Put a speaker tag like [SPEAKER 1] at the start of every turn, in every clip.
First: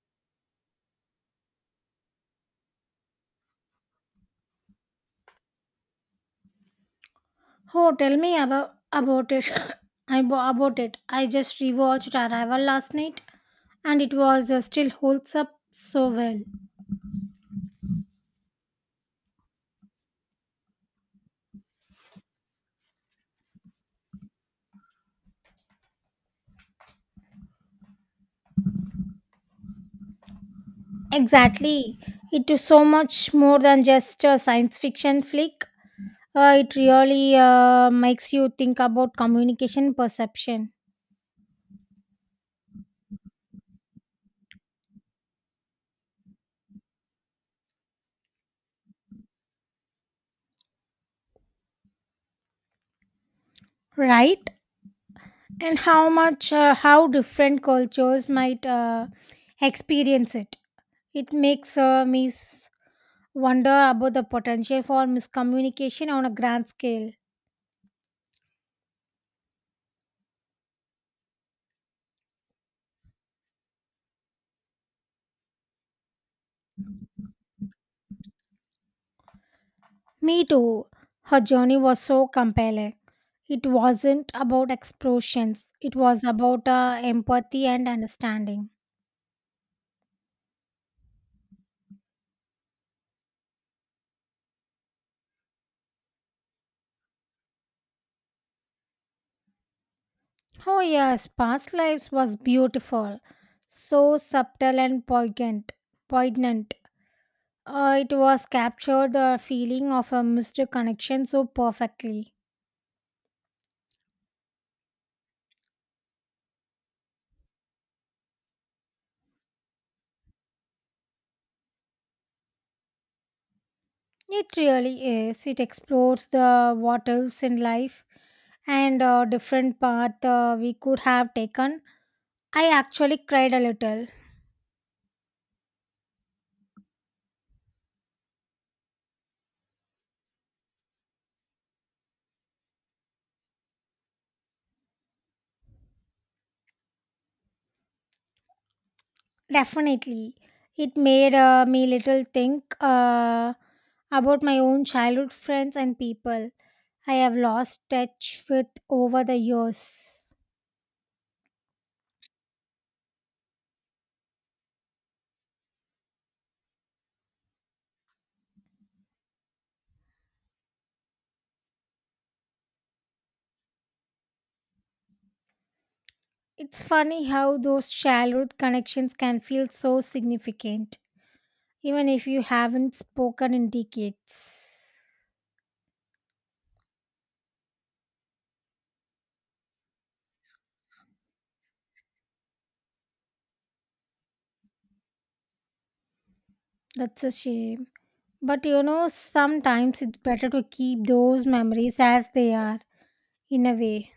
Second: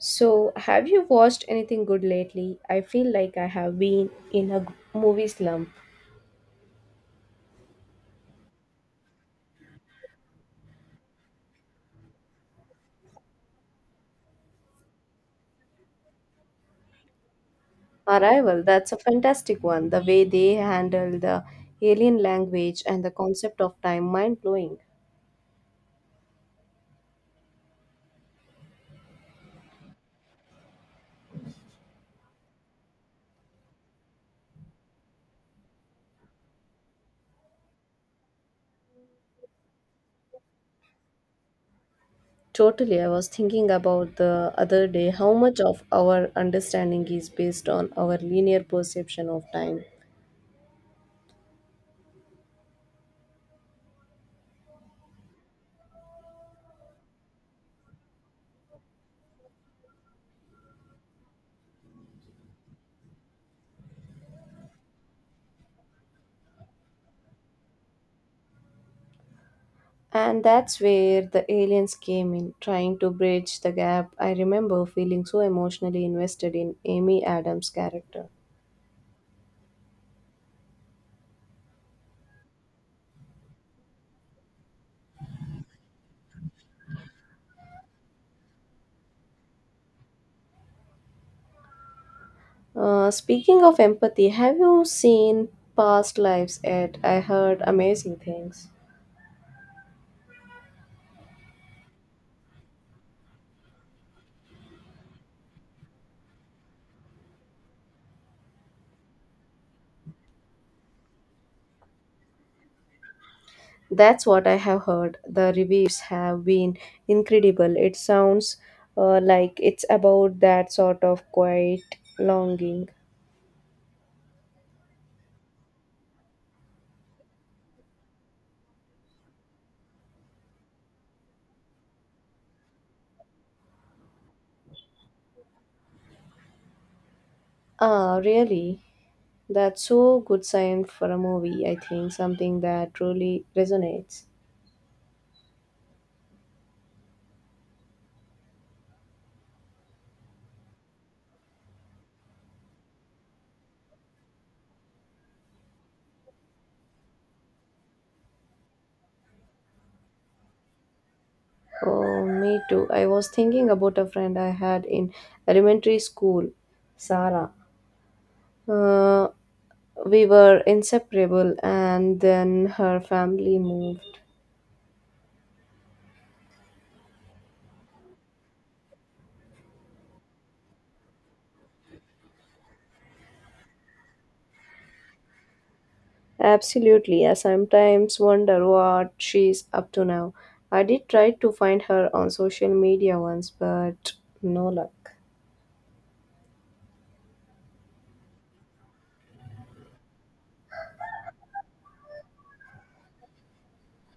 [SPEAKER 1] So, have you watched anything good lately? I feel like I have been in a movie slump.
[SPEAKER 2] Oh, tell me about it. About it. I just rewatched Arrival last night, and it was still holds up so well.
[SPEAKER 1] Arrival, that's a fantastic one. The way they handle the alien language and the concept of time, mind blowing.
[SPEAKER 2] Exactly, it is so much more than just a science fiction flick. It really makes you think about communication perception,
[SPEAKER 1] Totally, I was thinking about the other day how much of our understanding is based on our linear perception of time.
[SPEAKER 2] right? And how different cultures might experience it. It makes me wonder about the potential for miscommunication on a grand scale.
[SPEAKER 1] And that's where the aliens came in, trying to bridge the gap. I remember feeling so emotionally invested in Amy Adams' character.
[SPEAKER 2] Me too. Her journey was so compelling. It wasn't about explosions, it was about empathy and understanding.
[SPEAKER 1] Speaking of empathy, have you seen Past Lives Ed? I heard amazing things.
[SPEAKER 2] Oh, yes, Past Lives was beautiful, so subtle and poignant. It was captured the feeling of a missed connection so perfectly.
[SPEAKER 1] That's what I have heard. The reviews have been incredible. It sounds like it's about that sort of quiet longing.
[SPEAKER 2] It really is. It explores the what ifs in life and a different path we could have taken. I actually cried a little.
[SPEAKER 1] Ah, really? That's so good sign for a movie, I think. Something that truly resonates.
[SPEAKER 2] Definitely. It made me little think about my own childhood friends and people I have lost touch with over the years.
[SPEAKER 1] Oh, me too. I was thinking about a friend I had in elementary school, Sarah. Uh, We were inseparable, and then her family moved.
[SPEAKER 2] It's funny how those childhood connections can feel so significant, even if you haven't spoken in decades.
[SPEAKER 1] Absolutely, I sometimes wonder what she's up to now. I did try to find her on social media once, but no luck.
[SPEAKER 2] That's a shame. But sometimes it's better to keep those memories as they are, in a way.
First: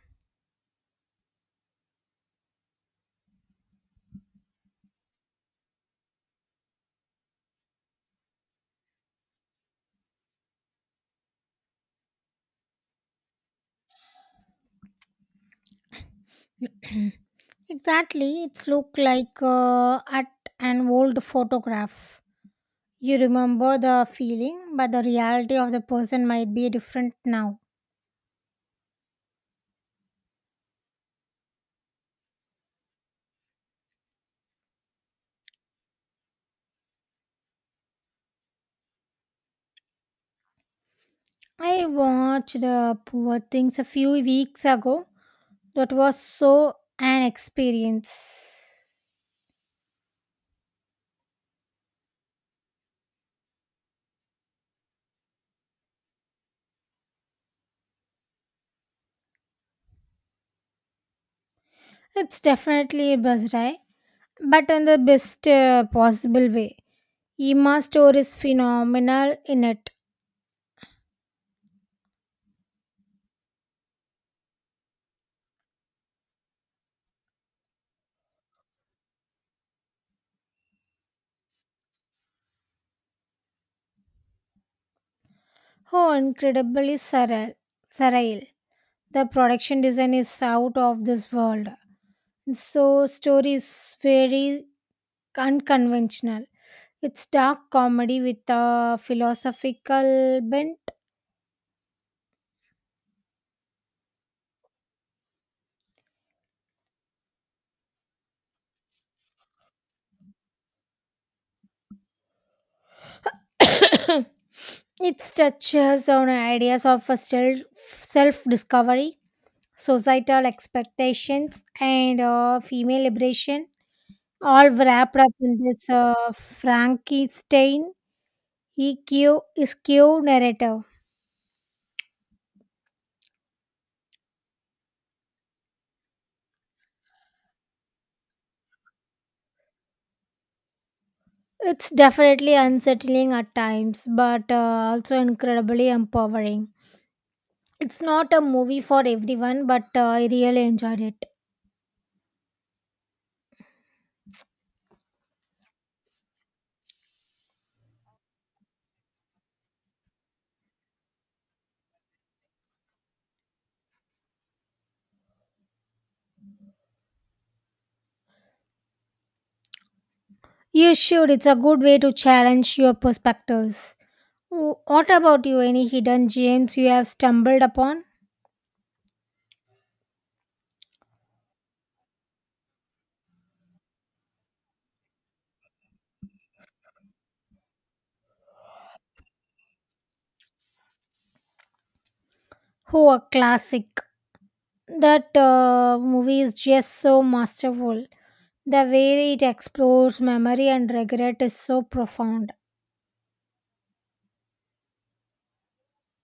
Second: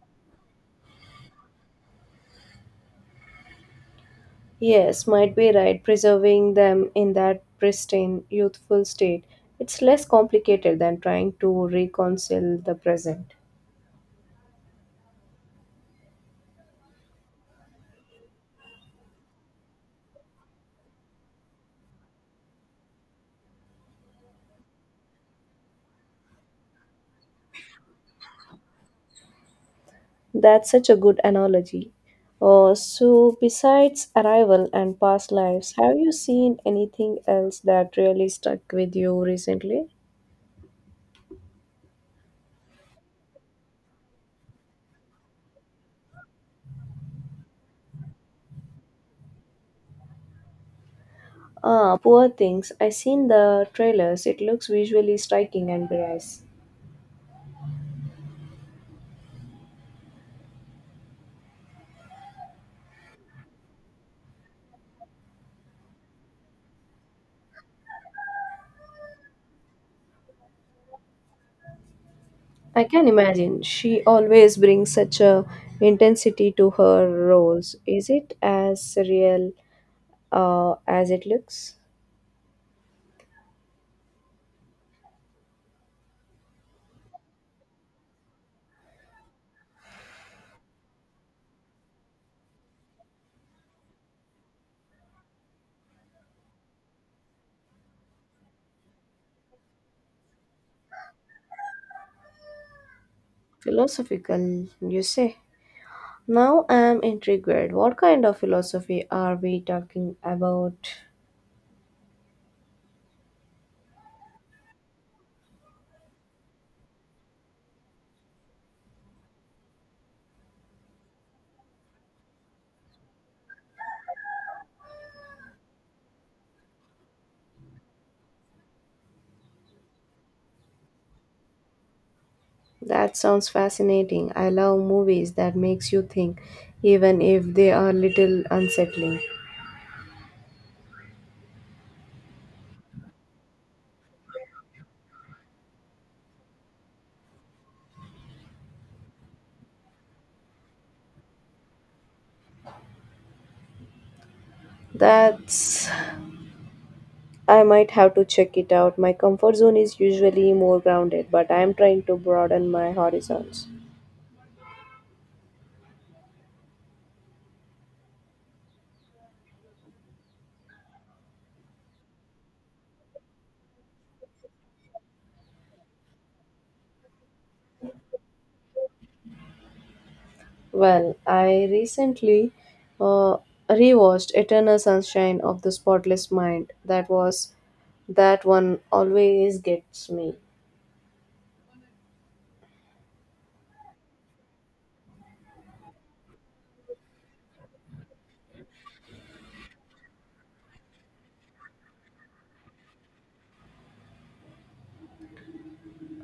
[SPEAKER 1] Yes, might be right, preserving them in that pristine, youthful state. It's less complicated than trying to reconcile the present.
[SPEAKER 2] Exactly, it's look like at an old photograph. You remember the feeling, but the reality of the person might be different now.
[SPEAKER 1] That's such a good analogy. So, besides Arrival and Past Lives, have you seen anything else that really stuck with you recently?
[SPEAKER 2] I watched Poor Things a few weeks ago. That was so an experience.
[SPEAKER 1] Ah, Poor Things. I seen the trailers. It looks visually striking and brass.
[SPEAKER 2] It's definitely a buzz, right? But in the best possible way. Emma's story is phenomenal in it.
[SPEAKER 1] I can imagine. She always brings such a intensity to her roles. Is it as real as it looks?
[SPEAKER 2] How incredibly surreal. The production design is out of this world. So story is very unconventional. It's dark comedy with a philosophical bent.
[SPEAKER 1] Philosophical, you say? Now I'm intrigued. What kind of philosophy are we talking about?
[SPEAKER 2] It touches on ideas of a self discovery, societal expectations, and female liberation all wrapped up in this Frankenstein EQ skew narrative.
[SPEAKER 1] That sounds fascinating. I love movies that makes you think even if they are little unsettling.
[SPEAKER 2] It's definitely unsettling at times, but also incredibly empowering. It's not a movie for everyone, but I really enjoyed it.
[SPEAKER 1] That's I might have to check it out. My comfort zone is usually more grounded, but I am trying to broaden my horizons.
[SPEAKER 2] You should. It's a good way to challenge your perspectives. What about you? Any hidden gems you have stumbled upon?
[SPEAKER 1] Well, I recently uh, rewatched Eternal Sunshine of the Spotless Mind. That one always gets me.
[SPEAKER 2] Oh, a classic. That movie is just so masterful. The way it explores memory and regret is so profound.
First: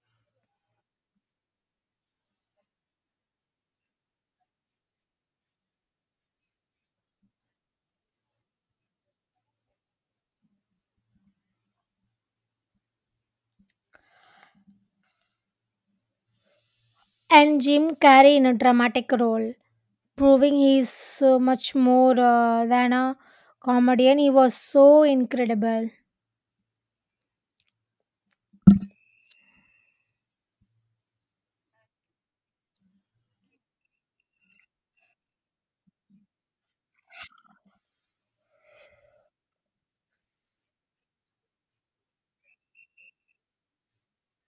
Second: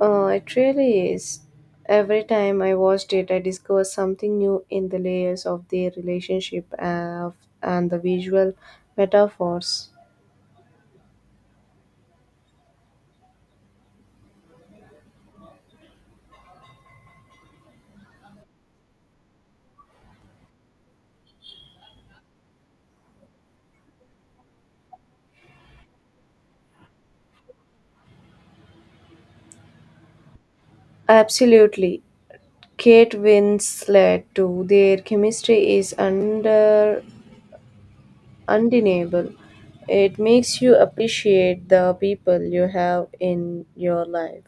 [SPEAKER 1] It really is. Every time I watched it, I discovered something new in the layers of their relationship and the visual metaphors.
[SPEAKER 2] And Jim Carrey in a dramatic role, proving he is so much more than a comedian. He was so incredible.
[SPEAKER 1] Absolutely. Kate Winslet, too, their chemistry is undeniable. It makes you appreciate the people you have in your life.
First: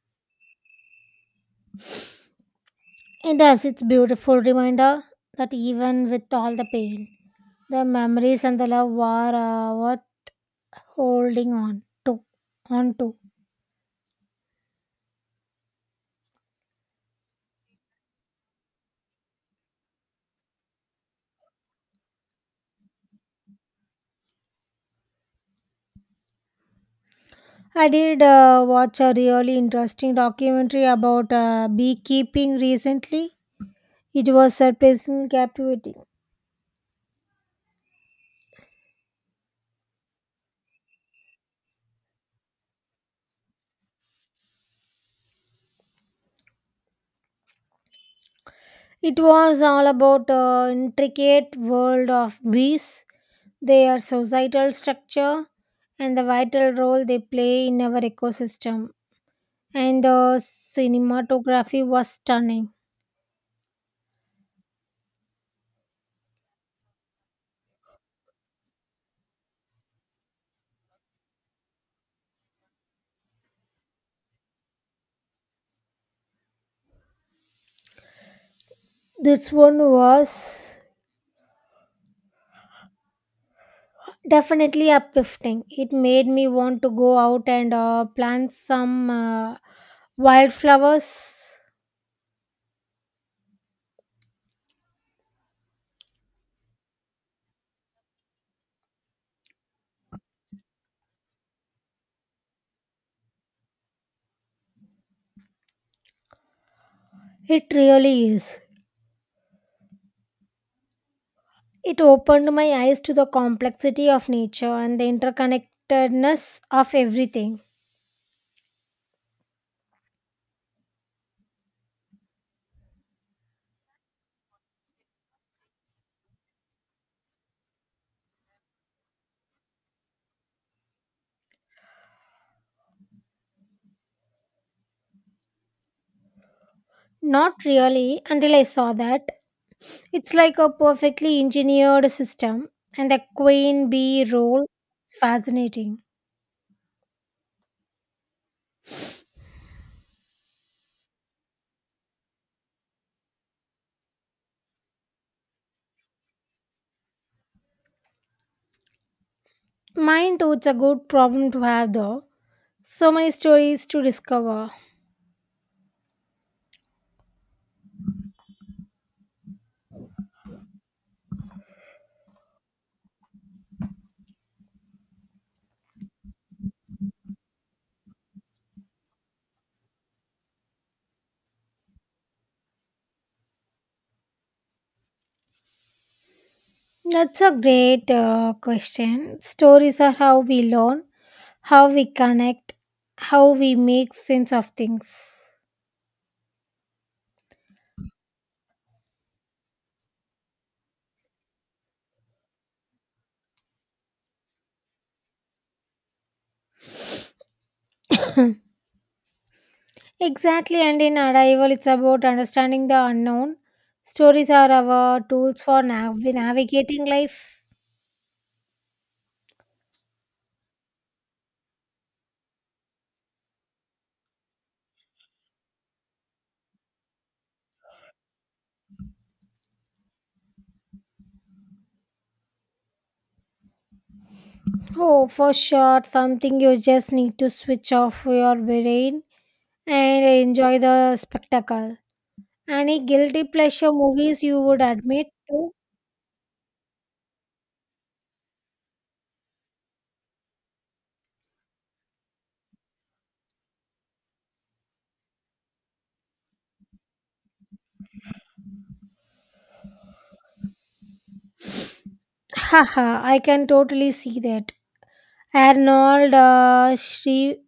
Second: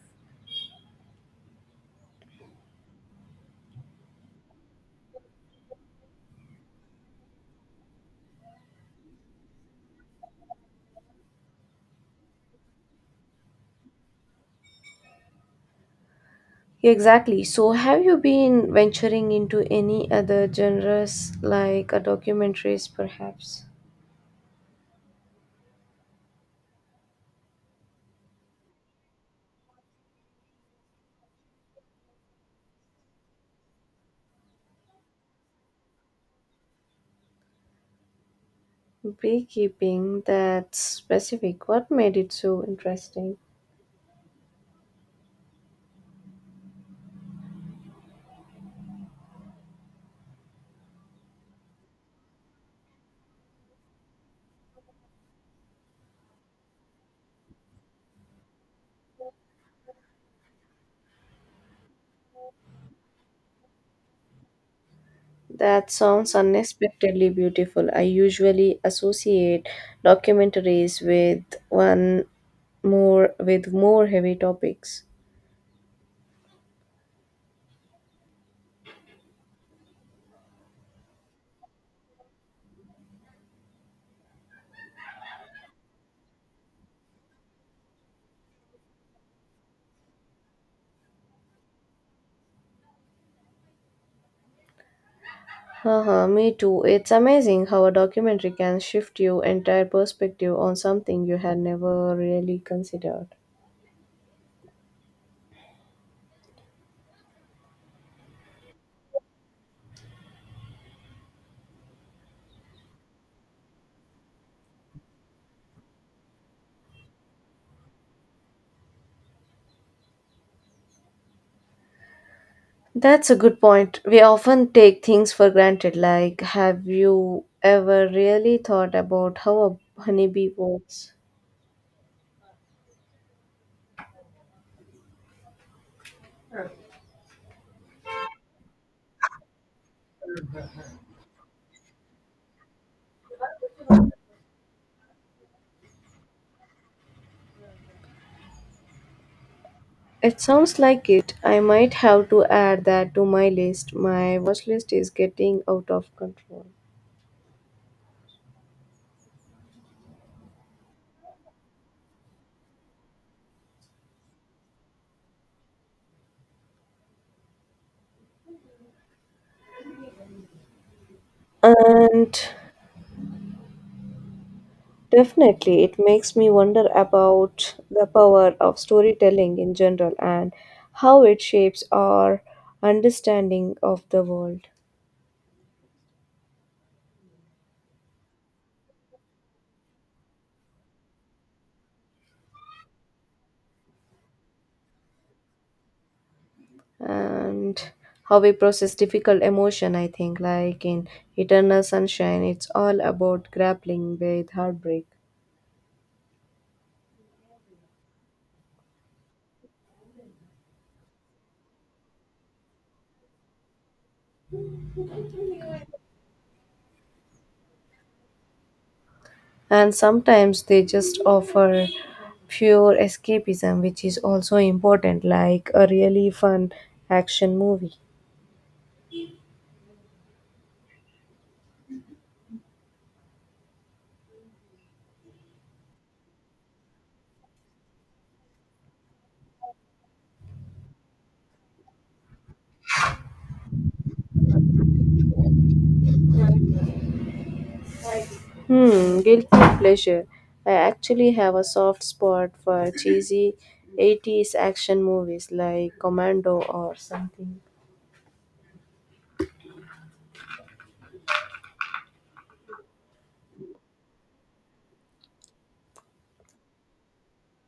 [SPEAKER 2] It has its beautiful reminder that even with all the pain, the memories and the love were worth holding on to.
[SPEAKER 1] Exactly. So, have you been venturing into any other genres like a documentaries, perhaps?
[SPEAKER 2] I did watch a really interesting documentary about beekeeping recently. It was surprisingly captivating.
[SPEAKER 1] Beekeeping, that's specific. What made it so interesting?
[SPEAKER 2] It was all about the intricate world of bees, their societal structure, and the vital role they play in our ecosystem. And the cinematography was stunning.
[SPEAKER 1] That sounds unexpectedly beautiful. I usually associate documentaries with one more with more heavy topics.
[SPEAKER 2] This one was definitely uplifting. It made me want to go out and plant some wildflowers.
[SPEAKER 1] Haha, me too. It's amazing how a documentary can shift your entire perspective on something you had never really considered.
[SPEAKER 2] It really is. It opened my eyes to the complexity of nature and the interconnectedness of everything.
[SPEAKER 1] That's a good point. We often take things for granted, like have you ever really thought about how a honeybee works?
[SPEAKER 2] Not really until I saw that. It's like a perfectly engineered system, and the queen bee role is fascinating.
[SPEAKER 1] It sounds like it. I might have to add that to my list. My watch list is getting out of control.
[SPEAKER 2] Mine too, it's a good problem to have though. So many stories to discover.
[SPEAKER 1] And definitely, it makes me wonder about the power of storytelling in general and how it shapes our understanding of the world.
[SPEAKER 2] That's a great question. Stories are how we learn, how we connect, how we make sense of things.
[SPEAKER 1] And how we process difficult emotion I think, like in Eternal Sunshine, it's all about grappling with heartbreak.
[SPEAKER 2] Exactly, and in Arrival, it's about understanding the unknown. Stories are our tools for navigating life.
[SPEAKER 1] And sometimes they just offer pure escapism, which is also important, like a really fun action movie.
[SPEAKER 2] Oh, for sure, something you just need to switch off your brain and enjoy the spectacle. Any guilty pleasure movies you would admit to?
[SPEAKER 1] Hmm, guilty pleasure. I actually have a soft spot for cheesy 80s action movies like Commando or something.
[SPEAKER 2] Haha, I can totally see that. Arnold Shri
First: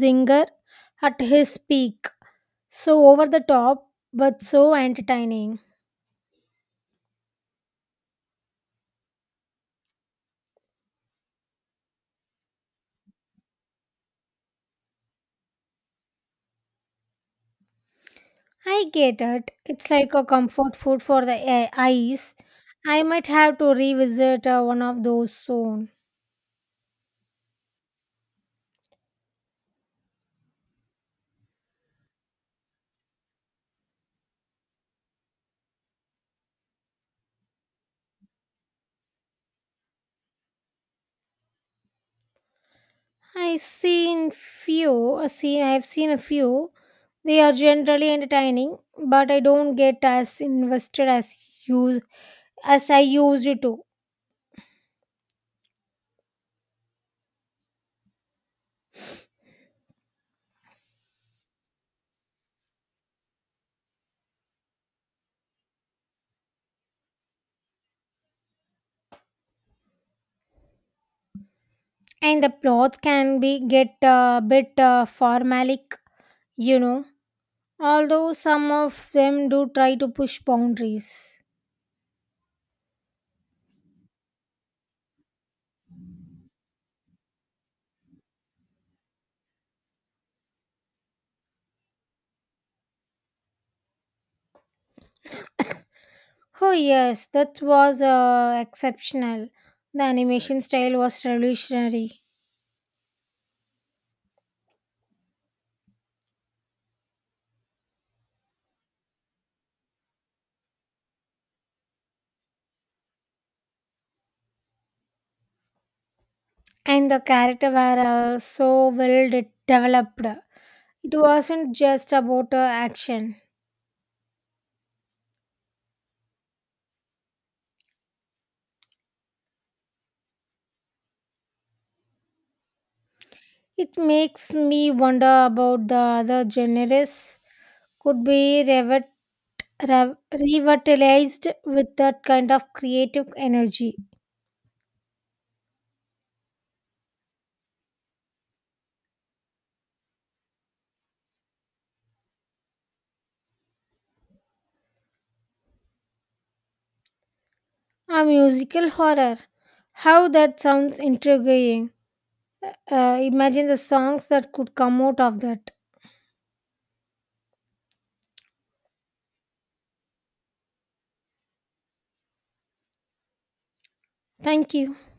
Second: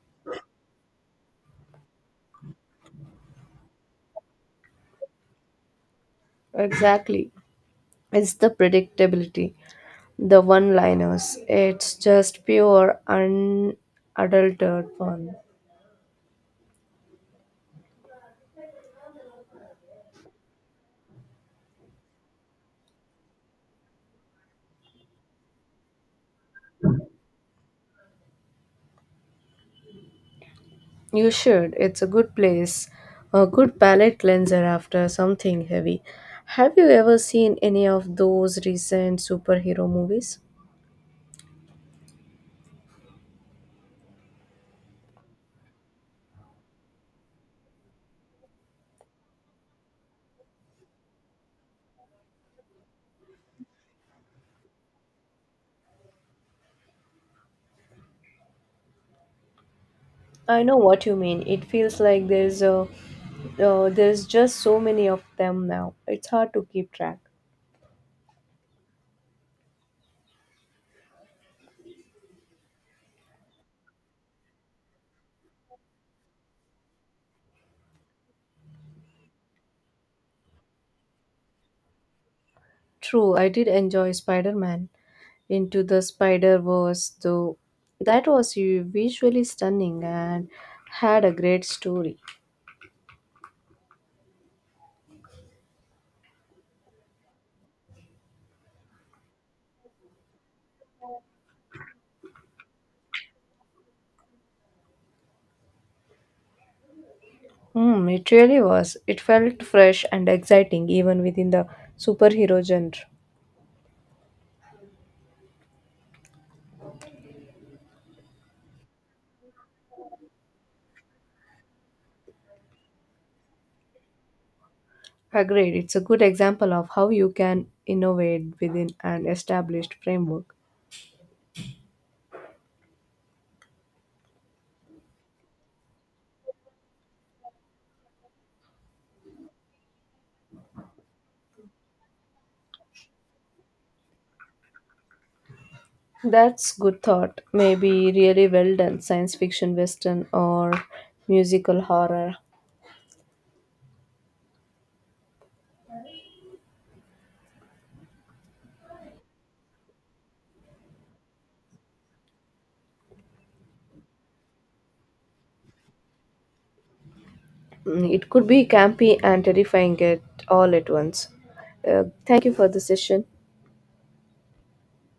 [SPEAKER 2] Zinger at his peak. So over the top, but so entertaining.
[SPEAKER 1] Exactly. It's the predictability. The one liners. It's just pure, unadulterated fun.
[SPEAKER 2] I get it. It's like a comfort food for the eyes. I might have to revisit one of those soon.
[SPEAKER 1] You should. It's a good place. A good palate cleanser after something heavy. Have you ever seen any of those recent superhero movies?
[SPEAKER 2] I seen few. I see. I've seen a few. They are generally entertaining, but I don't get as invested as use as I used to.
[SPEAKER 1] I know what you mean. It feels like there's just so many of them now. It's hard to keep track.
[SPEAKER 2] And the plots can be get a bit formalic, you know. Although some of them do try to push boundaries.
[SPEAKER 1] True, I did enjoy Spider-Man. Into the Spider Verse, though. That was visually stunning and had a great story.
[SPEAKER 2] Oh yes, that was exceptional. The animation style was revolutionary,
[SPEAKER 1] Hmm, it really was. It felt fresh and exciting even within the superhero genre.
[SPEAKER 2] and the character were so well developed. It wasn't just about action.
[SPEAKER 1] Agreed, it's a good example of how you can innovate within an established framework.
[SPEAKER 2] It makes me wonder about the other genres could be revitalized with that kind of creative energy.
[SPEAKER 1] That's good thought. Maybe really well done science fiction western or musical horror.
[SPEAKER 2] A musical horror. How that sounds intriguing. Imagine the songs that could come out of that.
[SPEAKER 1] Mm, it could be campy and terrifying at all at once. Thank you for the session.
[SPEAKER 2] Thank you.